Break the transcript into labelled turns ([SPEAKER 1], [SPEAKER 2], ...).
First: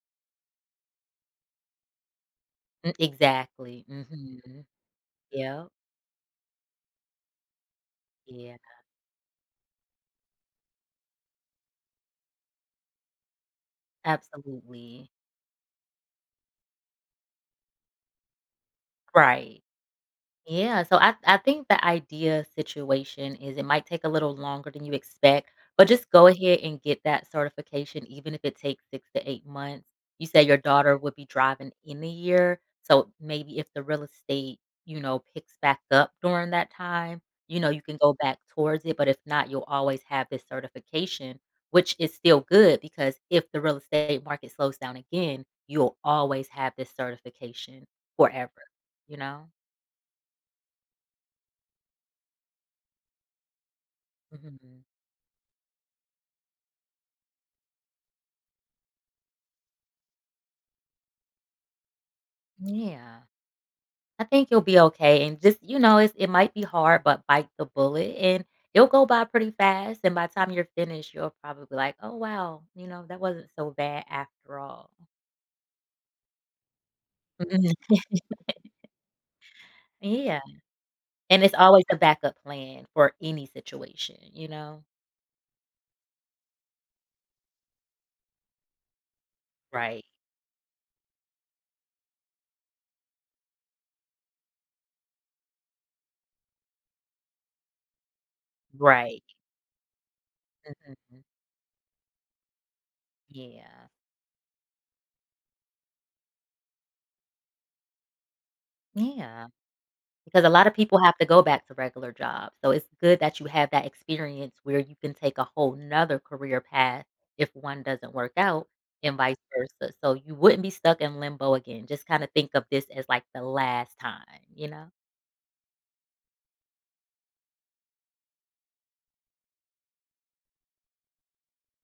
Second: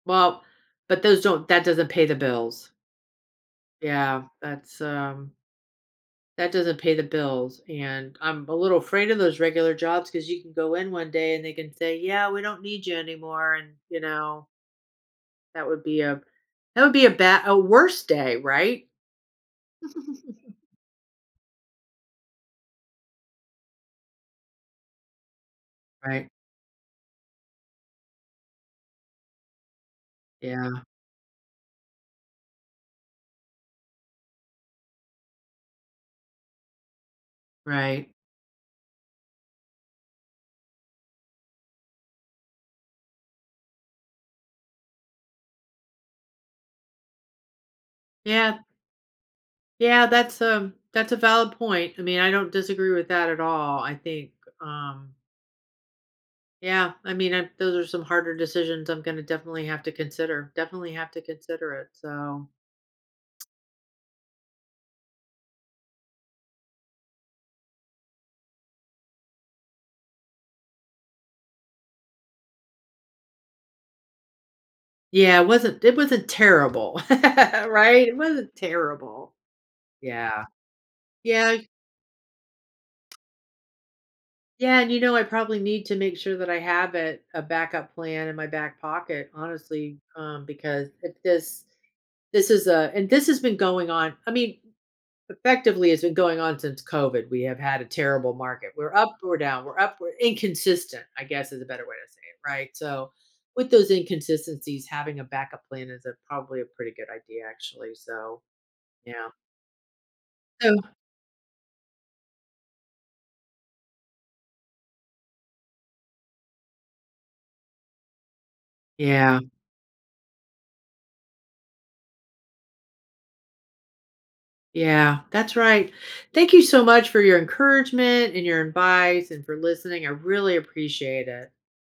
[SPEAKER 1] Well, but those don't that doesn't pay the bills.
[SPEAKER 2] M exactly,
[SPEAKER 1] Yeah.
[SPEAKER 2] mhm.
[SPEAKER 1] That's, um
[SPEAKER 2] Yep.
[SPEAKER 1] That doesn't pay the bills, and, I'm a
[SPEAKER 2] Yeah.
[SPEAKER 1] little afraid of those regular jobs 'cause you can go in one day and they can say, "Yeah, we don't need you anymore," and, you know
[SPEAKER 2] Absolutely.
[SPEAKER 1] that would be a that would be a bad a worst day, right?
[SPEAKER 2] Right. Yeah, so, I I think the idea situation is, it might take a little longer than you expect, but just go
[SPEAKER 1] Right.
[SPEAKER 2] ahead and get that certification even if it takes 6 to 8 months. You say your
[SPEAKER 1] Yeah.
[SPEAKER 2] daughter would be driving in a year, so maybe if the real estate, you know, picks back up during that time, you know, you can
[SPEAKER 1] Right.
[SPEAKER 2] go back towards it, but if not, you'll always have this certification, which is still good because if the real estate market slows down again, you'll always have this certification forever,
[SPEAKER 1] Yeah.
[SPEAKER 2] you know?
[SPEAKER 1] Yeah, that's a that's a valid point, I mean, I don't disagree with that at all, I think,
[SPEAKER 2] Mhm.
[SPEAKER 1] um Yeah, I mean, I those are some harder decisions I'm gonna definitely have to consider, definitely have to consider it, so
[SPEAKER 2] Yeah. I think you'll be okay and just, you know, it's it might be hard, but bite the bullet, and it'll go by pretty fast and by time you're finished, you'll probably be like, "Oh, wow," you know, "That wasn't so bad after all."
[SPEAKER 1] Yeah, it wasn't it wasn't terrible, right? It wasn't terrible.
[SPEAKER 2] Yeah.
[SPEAKER 1] Yeah.
[SPEAKER 2] And
[SPEAKER 1] Yeah,
[SPEAKER 2] it's
[SPEAKER 1] y
[SPEAKER 2] always a backup plan for any situation, you
[SPEAKER 1] Yeah,
[SPEAKER 2] know?
[SPEAKER 1] and, you know, I probably need to make sure that I have it a backup plan in my back pocket, honestly,
[SPEAKER 2] Right.
[SPEAKER 1] um, because it is this is a and this has been going on I mean, effectively, it's been going on since COVID, we have had a terrible market, we're up,
[SPEAKER 2] Right.
[SPEAKER 1] we're down, we're up, we're inconsistent,
[SPEAKER 2] Mhm.
[SPEAKER 1] I guess, is a better way to say it, right? So, with
[SPEAKER 2] Yeah.
[SPEAKER 1] those inconsistencies, having a backup plan is a probably a pretty good idea, actually, so, yeah.
[SPEAKER 2] Yeah. Because a lotta
[SPEAKER 1] Oh.
[SPEAKER 2] people have to go back to regular jobs, so it's good that you have that experience where you can take a whole 'nother career path if one doesn't work out and vice
[SPEAKER 1] Yeah.
[SPEAKER 2] versa, so you wouldn't be stuck in limbo again. Just kinda think of this as, like, the last time, you know?
[SPEAKER 1] Yeah, that's right. Thank you so much for your encouragement and your advice and for listening, I really appreciate it.